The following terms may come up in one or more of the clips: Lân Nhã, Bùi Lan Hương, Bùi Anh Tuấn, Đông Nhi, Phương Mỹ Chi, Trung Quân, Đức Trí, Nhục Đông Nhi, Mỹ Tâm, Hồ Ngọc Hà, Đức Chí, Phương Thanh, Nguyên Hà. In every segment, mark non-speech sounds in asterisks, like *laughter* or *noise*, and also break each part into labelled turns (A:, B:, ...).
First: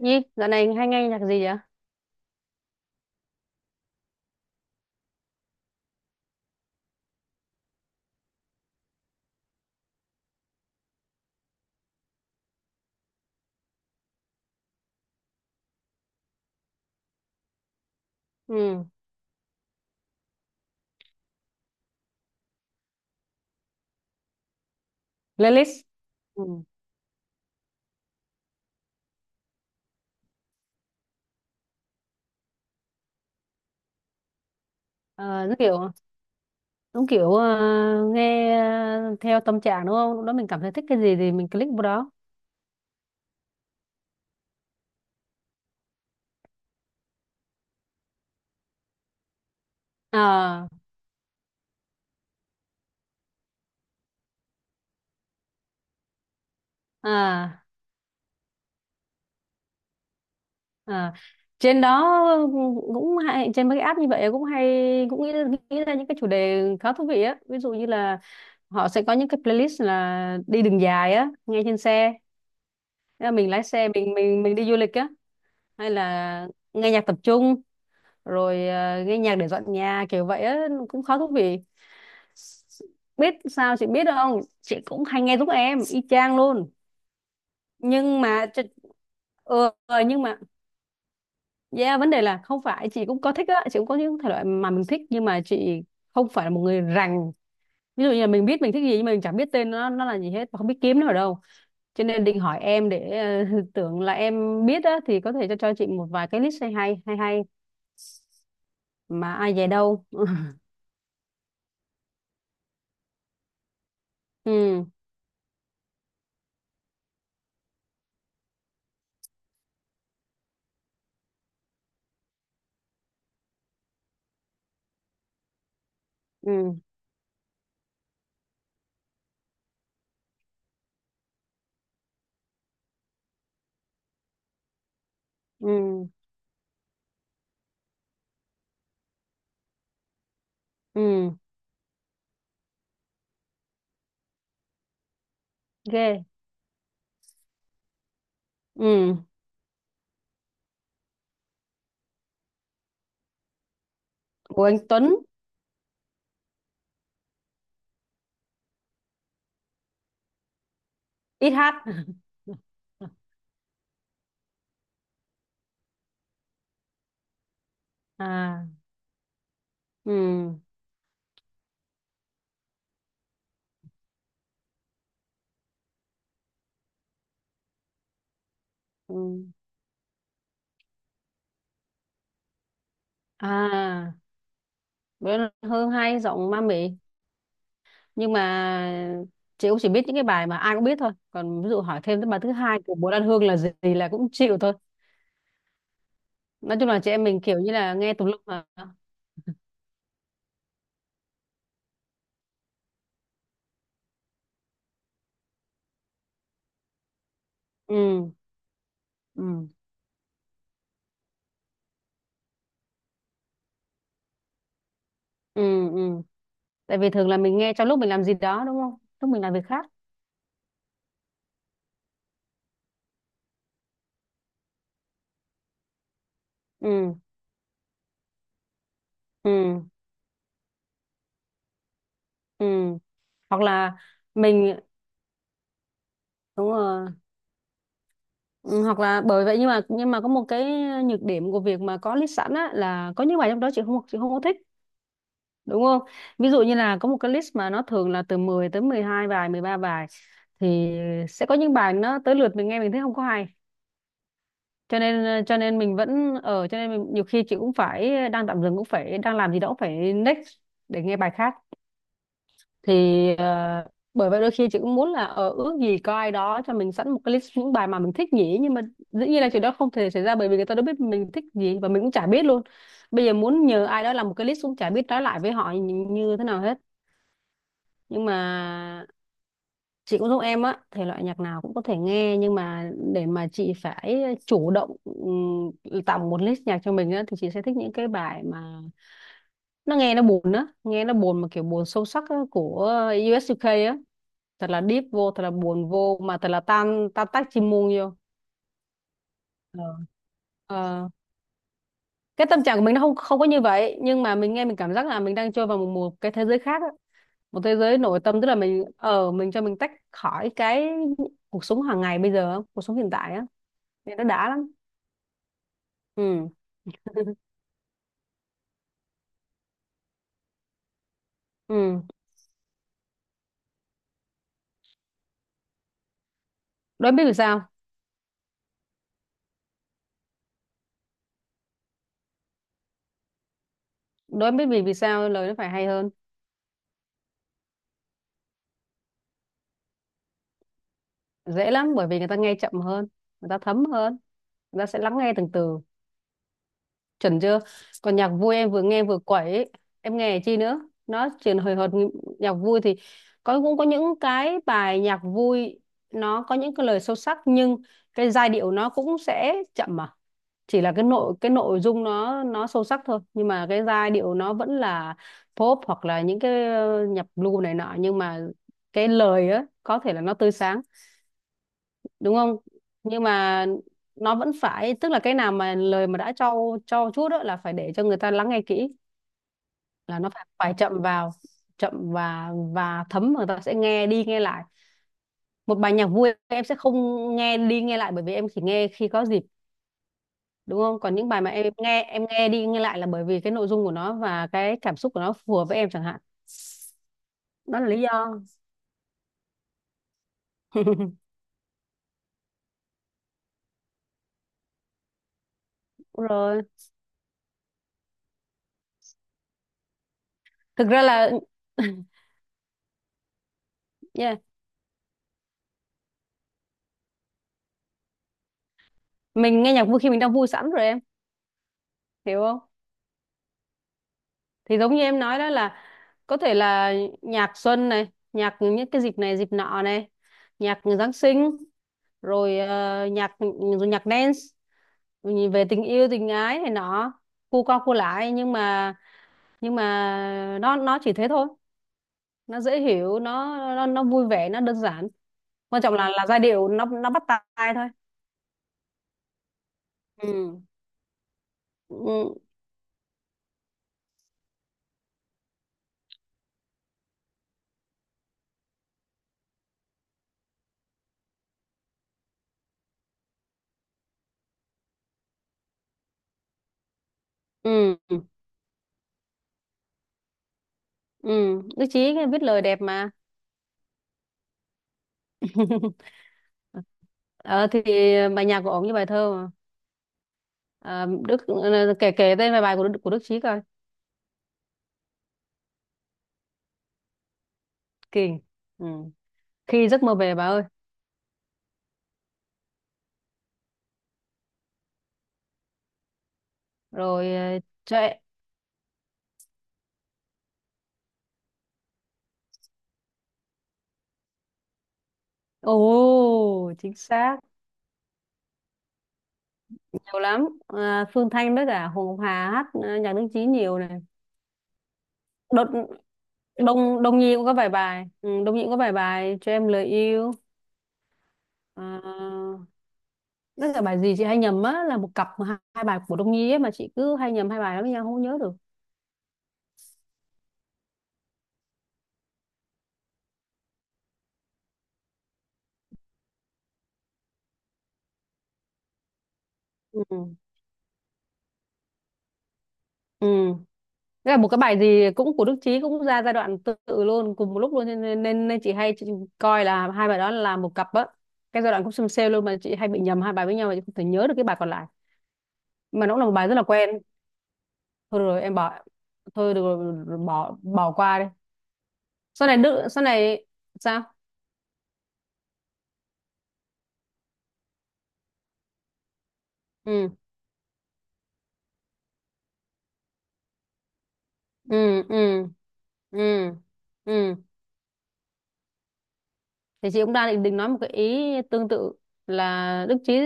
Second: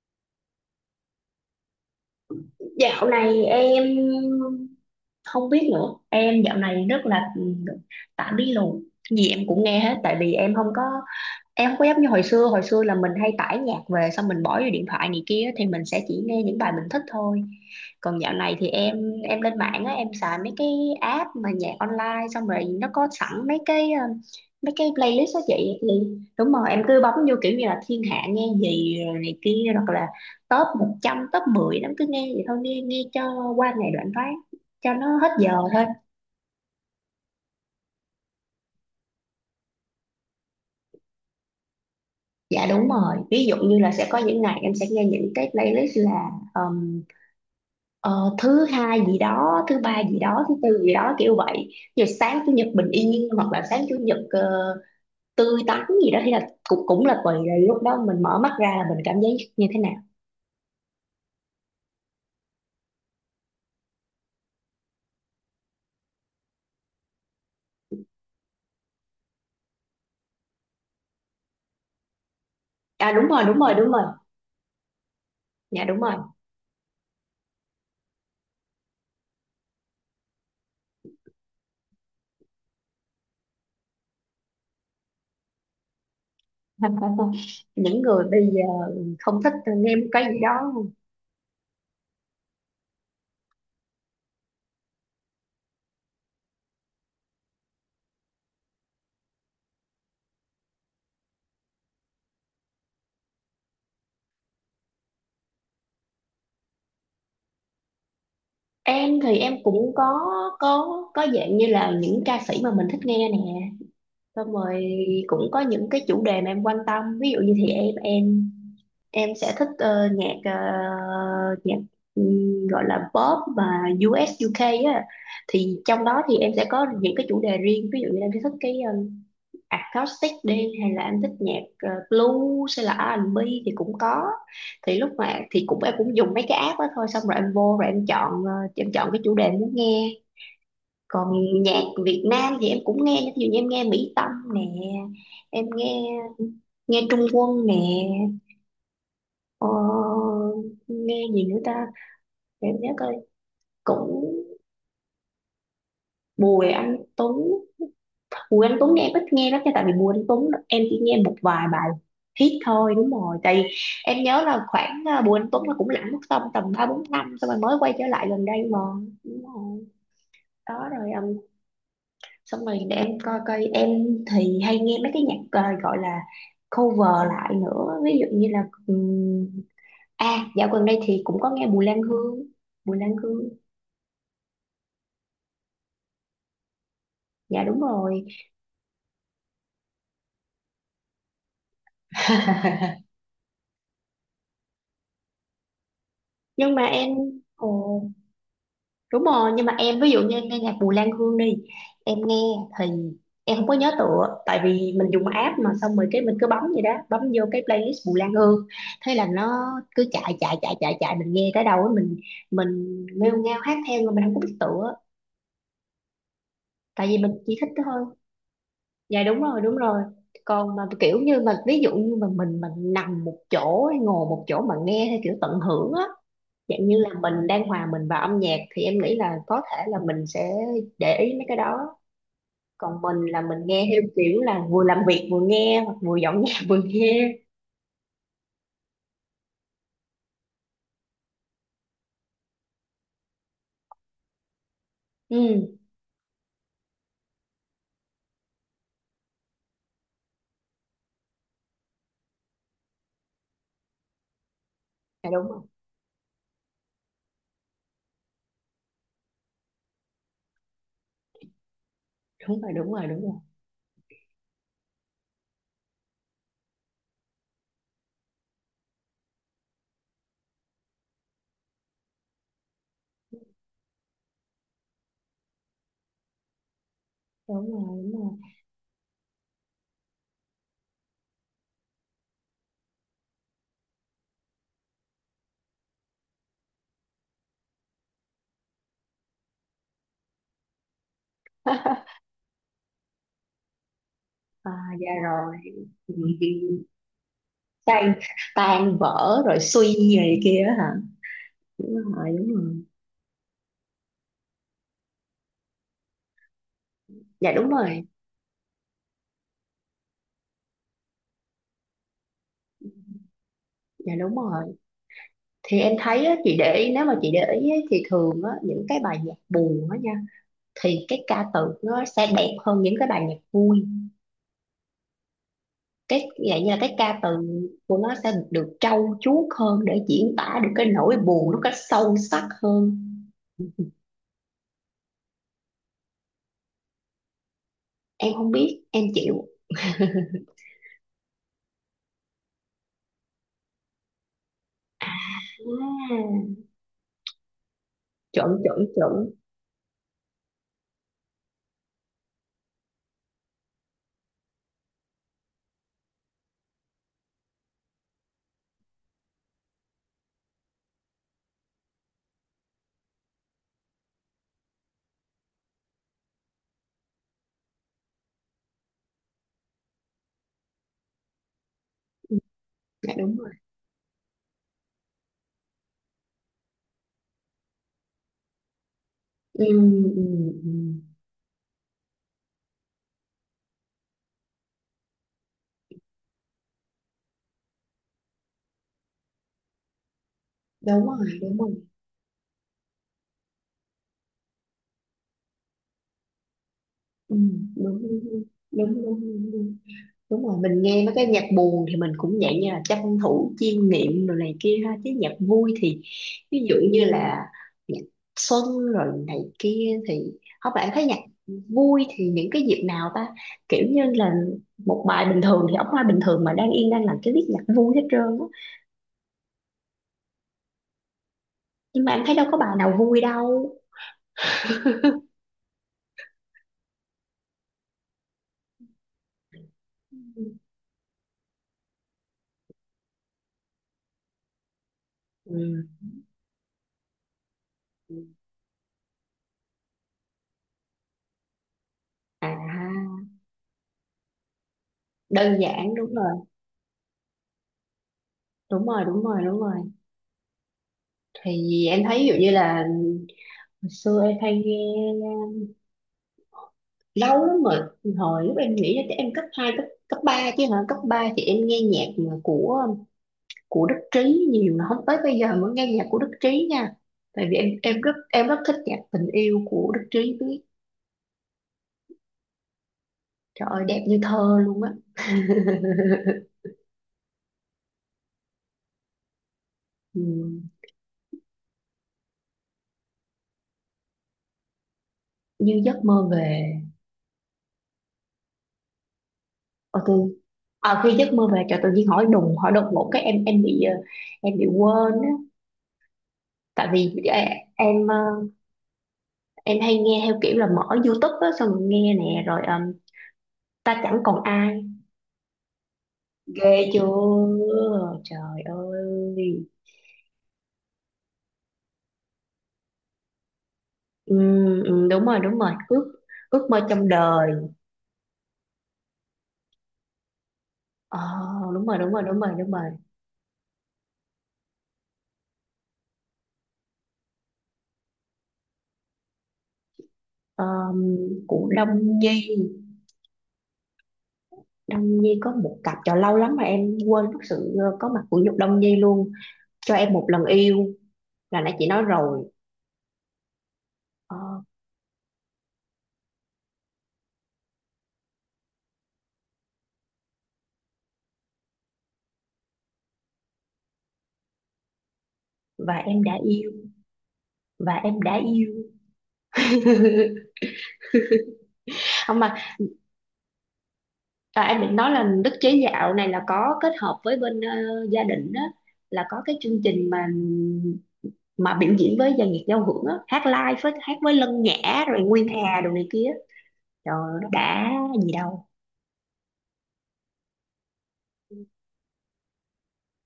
A: Nhi, dạo này hay nghe nhạc gì vậy?
B: Dạo này em không biết nữa. Em dạo này rất là tạm bí lù. Gì em cũng nghe hết tại vì em không có, em không có giống như hồi xưa. Hồi xưa là mình hay tải nhạc về, xong mình bỏ vô điện thoại này kia thì mình sẽ chỉ nghe những bài mình thích thôi. Còn dạo này thì
A: Ừ,
B: em lên mạng á, em xài mấy cái app mà nhạc online, xong rồi nó có sẵn mấy cái mấy cái playlist đó chị,
A: playlist.
B: thì
A: Ừ.
B: đúng rồi, em cứ bấm vô kiểu như là thiên hạ nghe gì rồi này kia, hoặc là top một trăm, top mười, nó cứ nghe vậy thôi, nghe nghe cho qua ngày đoạn phát, cho nó hết
A: Ờ,
B: giờ
A: nó
B: thôi.
A: kiểu đúng kiểu, nghe theo tâm trạng đúng không? Lúc đó mình cảm thấy thích cái gì thì mình click vào đó.
B: Dạ đúng rồi, ví dụ như là sẽ có những ngày em sẽ nghe những cái playlist là ờ, thứ hai gì đó, thứ ba gì đó, thứ
A: À,
B: tư gì đó, kiểu vậy. Giờ sáng chủ nhật bình yên, hoặc là sáng chủ nhật tươi tắn gì đó, thì là cũng cũng là tùy là
A: à,
B: lúc đó mình mở mắt ra là mình cảm giác như thế nào.
A: à. Trên đó cũng hay, trên mấy cái app như vậy cũng hay, cũng nghĩ ra những cái chủ đề khá thú vị á. Ví dụ như là họ sẽ có những cái playlist là đi đường dài á, nghe trên xe.
B: À
A: Thế
B: đúng
A: là
B: rồi
A: mình
B: đúng
A: lái
B: rồi
A: xe,
B: đúng rồi.
A: mình đi du lịch á,
B: Dạ
A: hay
B: đúng rồi.
A: là nghe nhạc tập trung, rồi nghe nhạc để dọn nhà kiểu vậy á, cũng khá thú vị. Biết sao chị biết không, chị cũng hay nghe giúp em y chang luôn.
B: *laughs* Những
A: nhưng
B: người bây
A: mà chị-
B: giờ không thích
A: ừ,
B: nghe
A: ờ,
B: một
A: nhưng
B: cái gì
A: mà
B: đó.
A: yeah, vấn đề là không phải chị cũng có thích á, chị cũng có những thể loại mà mình thích, nhưng mà chị không phải là một người rành. Ví dụ như là mình biết mình thích gì, nhưng mà mình chẳng biết tên nó là gì hết, và không biết kiếm nó ở đâu, cho nên định hỏi em để ờ, *laughs* tưởng là em biết á, thì có thể cho chị một vài cái list hay hay hay hay
B: Em
A: mà
B: thì em
A: ai về
B: cũng
A: đâu.
B: có,
A: *laughs*
B: có có dạng như là những ca sĩ mà mình thích nghe nè, xong rồi
A: Ừ,
B: cũng có những cái chủ đề mà em quan tâm. Ví dụ như thì em sẽ thích nhạc, nhạc, gọi là pop và US UK á, thì trong đó thì
A: ừ,
B: em sẽ có những cái chủ đề riêng. Ví dụ như em sẽ thích cái acoustic đi, hay là em thích nhạc blues, hay là R&B thì cũng có. Thì lúc mà thì cũng em
A: ừ,
B: cũng dùng mấy cái app đó thôi, xong rồi em vô rồi em chọn, em chọn cái chủ đề em muốn nghe.
A: ừ.
B: Còn nhạc Việt Nam thì em cũng nghe, ví dụ như em nghe Mỹ Tâm nè, em nghe
A: Ghê.
B: nghe Trung Quân nè.
A: Ừ.
B: Ờ, Nghe gì nữa ta, để em nhớ coi. Cũng
A: Của anh Tuấn.
B: Bùi Anh Tuấn. Bùi Anh Tuấn nghe em ít nghe lắm nha, tại vì Bùi Anh Tuấn em chỉ nghe một
A: Ít
B: vài
A: hát.
B: bài hit
A: *laughs*
B: thôi, đúng rồi. Tại vì em nhớ là khoảng Bùi Anh Tuấn là cũng lãng mất tầm tầm ba bốn năm, xong rồi mới quay trở lại gần
A: À.
B: đây mà, đúng rồi.
A: Ừ,
B: Đó rồi, xong rồi để em coi coi. Em thì hay nghe mấy cái nhạc gọi là cover lại nữa. Ví dụ như là,
A: ừ.
B: à, dạo gần đây thì cũng có nghe Bùi Lan Hương. Bùi Lan Hương,
A: À, bữa Hương hay, giọng ma mị.
B: dạ đúng rồi.
A: Nhưng mà chị cũng chỉ biết những cái bài mà ai cũng biết thôi, còn ví dụ hỏi thêm tới bài thứ hai của Bùi
B: *laughs*
A: Lan Hương là gì thì là cũng chịu thôi.
B: Nhưng
A: Nói
B: mà
A: chung là
B: em,
A: chị em mình kiểu như là
B: ồ
A: nghe tùm lum mà.
B: đúng rồi. Nhưng mà em, ví dụ như em nghe nhạc Bùi Lan Hương đi, em nghe thì em không có nhớ tựa, tại vì mình dùng app mà, xong rồi cái mình cứ bấm vậy đó, bấm vô cái playlist Bùi
A: Ừ,
B: Lan Hương, thế là nó
A: ừ,
B: cứ chạy chạy chạy chạy chạy, mình nghe tới đâu ấy, mình nghêu ngao hát theo mà mình không có biết tựa,
A: ừ, ừ. Tại
B: tại
A: vì
B: vì
A: thường
B: mình
A: là
B: chỉ
A: mình
B: thích
A: nghe trong lúc
B: thôi.
A: mình làm gì đó đúng không,
B: Dạ
A: lúc
B: đúng
A: mình làm
B: rồi,
A: việc
B: đúng
A: khác.
B: rồi. Còn mà kiểu như mà, ví dụ như mà mình nằm một chỗ hay ngồi một chỗ mà nghe theo kiểu tận hưởng á, dạng như là
A: Ừ,
B: mình đang hòa mình vào âm nhạc, thì em nghĩ là
A: ừ,
B: có thể là mình sẽ để ý mấy cái đó.
A: ừ.
B: Còn mình là mình
A: Hoặc
B: nghe
A: là
B: theo kiểu là
A: mình.
B: vừa làm việc vừa nghe, hoặc vừa dọn nhà *laughs*
A: Đúng
B: vừa
A: rồi.
B: nghe.
A: Ừ, hoặc là bởi vậy. Nhưng mà có một cái nhược điểm của việc mà có list sẵn á, là có những bài trong đó chị không có thích,
B: Ừ,
A: đúng không? Ví dụ như là có một cái list mà nó thường là từ 10 tới 12 bài, 13 bài, thì sẽ có những bài nó tới lượt mình nghe mình thấy không có hay, cho
B: dạ
A: nên
B: đúng
A: cho
B: rồi
A: nên mình vẫn ở cho nên mình, nhiều khi chị cũng phải đang tạm dừng, cũng phải đang làm gì đó, cũng phải next để nghe bài khác.
B: đúng rồi đúng
A: Thì
B: rồi Đúng rồi
A: ờ, bởi vậy đôi khi chị cũng muốn là ở ước gì có ai đó cho mình sẵn một cái list những bài mà mình thích nhỉ, nhưng mà dĩ nhiên là chuyện đó không thể xảy ra, bởi vì người ta đâu biết mình thích gì và mình cũng chả biết luôn. Bây giờ muốn nhờ ai đó làm một cái list cũng chả biết nói lại với họ như thế nào hết.
B: đúng rồi đúng
A: Nhưng
B: rồi.
A: mà chị cũng giống em á, thể loại nhạc nào cũng có thể nghe, nhưng mà để mà chị phải chủ động tạo một list nhạc cho mình á, thì chị sẽ thích những cái bài mà nó nghe nó buồn á, nghe nó buồn mà kiểu buồn sâu
B: *laughs*
A: sắc á, của US UK á,
B: à,
A: thật là deep
B: dạ
A: vô, thật là
B: rồi.
A: buồn
B: Ừ,
A: vô, mà thật là tan tan tác chim muông vô.
B: tan, tan vỡ rồi suy
A: Ờ.
B: gì này kia á hả,
A: Ờ,
B: đúng rồi,
A: cái
B: đúng
A: tâm
B: rồi.
A: trạng của mình nó không không có như vậy, nhưng mà mình nghe mình cảm giác là mình đang trôi vào một cái thế giới khác á.
B: Dạ
A: Một
B: đúng
A: thế giới
B: rồi.
A: nội tâm, tức là mình ở mình cho mình tách khỏi cái cuộc sống hàng ngày bây giờ á, cuộc sống hiện tại á,
B: Dạ
A: nên nó
B: đúng
A: đã
B: rồi.
A: lắm.
B: Thì em thấy á,
A: Ừ,
B: chị để ý, nếu mà chị để ý á, thì thường á, những cái bài nhạc buồn á nha, thì cái ca từ
A: ừ.
B: nó sẽ đẹp hơn những cái bài nhạc vui. Cái vậy như là cái
A: Đối
B: ca
A: biết
B: từ
A: vì sao.
B: của nó sẽ được trau chuốt hơn, để diễn tả được cái nỗi buồn nó cách sâu sắc hơn.
A: Đối biết vì vì sao lời nó phải hay hơn?
B: Em không biết, em chịu.
A: Dễ lắm, bởi vì người ta nghe chậm hơn, người ta thấm hơn, người ta sẽ lắng nghe từng từ.
B: À,
A: Chuẩn chưa? Còn nhạc
B: chuẩn
A: vui em
B: chuẩn
A: vừa nghe
B: chuẩn.
A: vừa quẩy ấy. Em nghe chi nữa? Nó chuyển hồi hộp. Nhạc vui thì có, cũng có những cái bài nhạc vui nó có những cái lời sâu sắc, nhưng cái giai điệu nó cũng sẽ chậm mà. Chỉ là cái nội dung nó sâu sắc thôi, nhưng mà cái giai điệu nó vẫn là pop, hoặc là những cái nhạc blue này nọ, nhưng mà cái lời á có thể là nó tươi sáng, đúng
B: Ừ.
A: không?
B: Dạ
A: Nhưng
B: đúng rồi.
A: mà nó vẫn phải, tức là cái nào mà lời mà đã cho chút đó là phải để cho người ta lắng nghe kỹ,
B: Ừ, ừ,
A: là
B: ừ.
A: nó phải
B: ừ.
A: phải chậm vào, chậm và thấm, người ta sẽ nghe đi nghe lại. Một bài nhạc vui em sẽ không nghe đi nghe lại, bởi vì em chỉ nghe khi có dịp, đúng không?
B: Đúng
A: Còn những
B: rồi,
A: bài mà
B: đúng rồi.
A: em nghe đi nghe lại là bởi vì cái nội dung của nó và cái cảm xúc của nó phù hợp với em chẳng hạn.
B: Ừ,
A: Đó là lý
B: đúng đúng
A: do.
B: đúng đúng. Đúng rồi, mình nghe mấy
A: *laughs*
B: cái nhạc buồn thì mình cũng dạng như là tranh thủ chiêm nghiệm rồi này kia ha, chứ nhạc vui thì,
A: Đúng rồi,
B: ví dụ như là nhạc xuân rồi này kia thì không.
A: thực
B: Bạn
A: ra
B: thấy nhạc
A: là
B: vui
A: *laughs*
B: thì những cái dịp nào ta, kiểu như là
A: yeah,
B: một bài bình thường thì ông hoa bình thường mà đang yên đang làm cái viết nhạc vui hết trơn á.
A: mình nghe nhạc vui khi mình đang vui sẵn rồi, em
B: Nhưng mà em thấy
A: hiểu
B: đâu có
A: không?
B: bài nào vui đâu.
A: Thì giống như em nói đó, là có thể là nhạc xuân này, nhạc những cái dịp này dịp nọ này, nhạc Giáng sinh, rồi nhạc rồi nhạc dance
B: Ừ.
A: về tình yêu tình ái này nọ, cu cao cu lại. Nhưng mà nó chỉ thế thôi. Nó dễ hiểu,
B: À,
A: nó vui vẻ, nó đơn giản,
B: đơn
A: quan trọng
B: giản,
A: là
B: đúng
A: là
B: rồi
A: giai điệu nó bắt tai thôi.
B: đúng rồi đúng rồi đúng rồi.
A: Ừ,
B: Thì em thấy ví dụ
A: ừ,
B: như là hồi xưa em hay nghe, lâu lắm rồi, hồi lúc em nghĩ là chắc em cấp hai, cấp cấp 3 chứ hả. Cấp 3 thì em nghe nhạc mà của Đức Trí nhiều, mà không, tới bây giờ mới nghe nhạc của Đức Trí nha. Tại vì em
A: ừ,
B: em rất, em rất thích nhạc tình yêu của Đức Trí biết.
A: ừ. Đức Chí viết lời đẹp mà.
B: Trời ơi, đẹp như thơ luôn á. *laughs*
A: *laughs* Ờ thì bài nhạc của ổng như bài thơ.
B: Ừ,
A: À, kể kể tên vài bài của Đức Chí coi.
B: như giấc mơ về.
A: Kỳ. Ừ. Khi
B: Ờ
A: giấc mơ
B: tôi,
A: về bà ơi,
B: à, khi giấc mơ về, trời tự nhiên hỏi đùng hỏi đột ngột cái em bị, em bị quên á. Tại vì
A: rồi
B: em
A: chạy.
B: em hay nghe theo kiểu là mở YouTube á, xong rồi nghe nè, rồi ta chẳng còn ai.
A: Ồ,
B: Ghê
A: chính
B: chưa,
A: xác.
B: trời ơi.
A: Nhiều lắm. À, Phương Thanh với cả Hồ Ngọc Hà hát nhạc Đức Chí nhiều này.
B: Ừ, ừ, đúng rồi, đúng
A: Đột,
B: rồi. Ước, ước mơ
A: Đông
B: trong
A: Đông Nhi cũng
B: đời.
A: có vài bài, Đông Nhi cũng có vài bài cho em lời yêu.
B: ờ, đúng rồi
A: À,
B: đúng rồi.
A: với cả bài gì chị hay nhầm á, là một cặp mà hai bài của Đông Nhi ấy, mà chị cứ hay nhầm hai bài đó với nhau, không nhớ được.
B: Ờm, của Đông Nhi, Đông Nhi có một cặp, trời lâu lắm mà em quên mất sự có mặt của Nhục Đông Nhi luôn. Cho
A: Ừ.
B: em một lần yêu, là nãy chị nói rồi.
A: Ừ. Thế
B: Ờ,
A: là một cái bài gì cũng của Đức Chí cũng ra giai đoạn tương tự luôn, cùng một lúc luôn, nên nên, nên nên chị hay coi là hai bài đó là một cặp á. Cái giai đoạn cũng xem sale luôn, mà chị hay bị nhầm hai bài với nhau, mà chị không thể nhớ được cái bài còn lại,
B: và
A: mà nó cũng
B: em
A: là một
B: đã
A: bài rất là
B: yêu,
A: quen.
B: và
A: Thôi
B: em
A: được
B: đã
A: rồi, em
B: yêu.
A: bỏ, thôi được rồi,
B: *laughs*
A: bỏ bỏ qua đi.
B: Không
A: sau
B: mà,
A: này Đức sau này sao?
B: à, em định nói là đức chế dạo này là có kết hợp với bên gia đình đó, là có cái chương
A: Ừ,
B: trình mà biểu diễn với dàn nhạc giao hưởng á, hát live với, hát với Lân
A: ừ,
B: Nhã rồi Nguyên
A: ừ,
B: Hà đồ này
A: ừ,
B: kia.
A: ừ,
B: Trời
A: ừ.
B: ơi, nó đã gì đâu.
A: Thì chị cũng đang định nói một cái ý tương tự, là Đức Chí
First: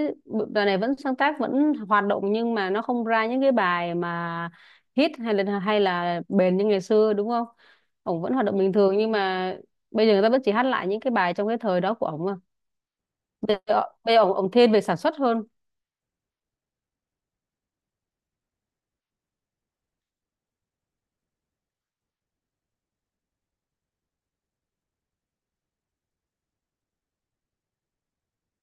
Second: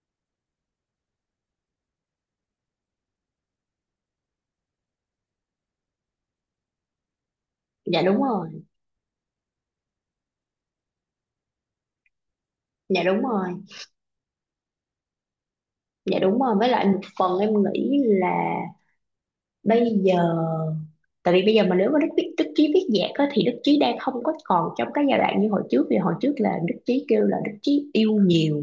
A: bài này vẫn sáng tác, vẫn hoạt động, nhưng mà nó không ra những cái bài mà hit, hay là bền như ngày xưa, đúng không?
B: Dạ đúng
A: Ổng vẫn hoạt động
B: rồi.
A: bình thường, nhưng mà bây giờ người ta vẫn chỉ hát lại những cái bài trong cái thời đó của ổng à.
B: Dạ đúng rồi.
A: Bây giờ ổng ổng thiên về sản xuất hơn.
B: Dạ đúng rồi, với lại một phần em nghĩ là, bây giờ, tại vì bây giờ mà nếu mà Đức Chí viết nhạc á, thì Đức Chí đang không có còn trong cái giai đoạn như hồi trước, vì hồi trước là Đức Chí kêu là Đức Chí yêu nhiều,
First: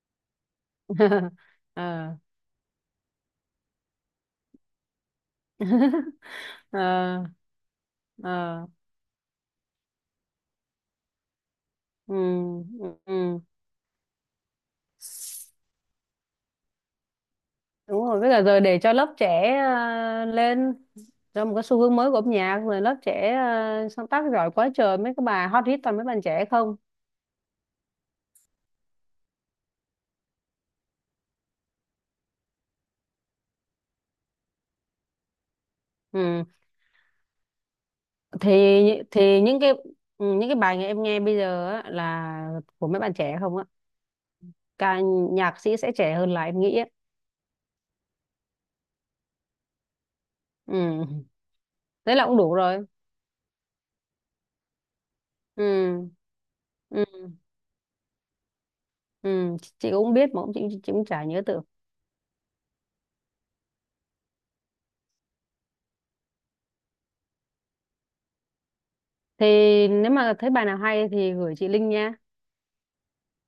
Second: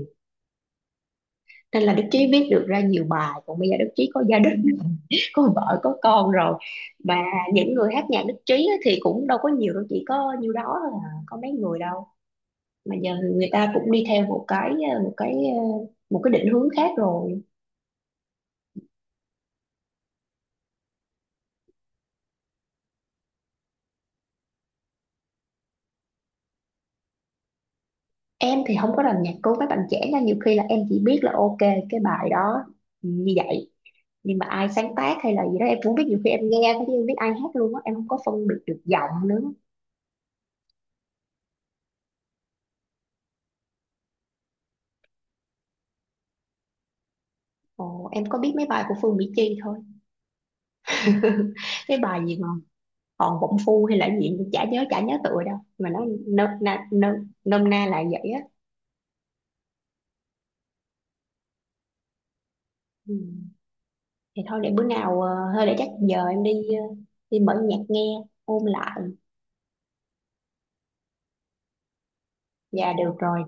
A: *laughs*
B: nên là Đức
A: Ờ.
B: Chí viết được ra nhiều bài. Còn bây giờ Đức Chí có gia đình, có vợ có
A: *laughs*
B: con rồi.
A: Ờ.
B: Mà những người hát nhạc đích trí
A: Ờ.
B: á thì cũng đâu có nhiều đâu, chỉ có nhiêu đó thôi à, có mấy người đâu.
A: Ừ. Ừ.
B: Mà giờ
A: Ừ.
B: người ta cũng đi theo một cái một cái định hướng khác rồi.
A: Đúng rồi, với cả giờ để cho lớp trẻ lên, cho một cái xu hướng mới của âm nhạc, rồi lớp trẻ sáng tác giỏi quá trời, mấy cái bài hot hit toàn mấy bạn trẻ không.
B: Em thì không có làm nhạc cứu mấy bạn trẻ nha, nhiều khi là em chỉ biết là ok cái bài đó như vậy, nhưng mà ai sáng tác hay là gì đó em cũng biết, nhiều khi em
A: Ừ.
B: nghe thôi chứ em biết ai hát luôn á, em không có phân
A: thì
B: biệt được giọng nữa.
A: thì những cái bài em nghe bây giờ á, là của mấy bạn trẻ không á. ca Nhạc sĩ sẽ trẻ hơn là em nghĩ á.
B: Ồ, em có biết mấy bài của Phương Mỹ Chi thôi.
A: Ừ.
B: *laughs* Cái
A: Thế
B: bài
A: là
B: gì
A: cũng
B: mà
A: đủ rồi.
B: còn bụng phu hay là cái gì, chả nhớ, chả nhớ tựa đâu, mà
A: Ừ.
B: nó nôm na,
A: Ừ.
B: nôm na là vậy á.
A: Ừ. Chị cũng biết mà, cũng chị cũng chả nhớ tưởng.
B: Ừ. Thì thôi để bữa nào, thôi để chắc giờ em đi, ờ, đi mở nhạc nghe, ôn lại.
A: Thì nếu mà thấy bài nào hay thì gửi chị link nha.
B: Dạ được rồi.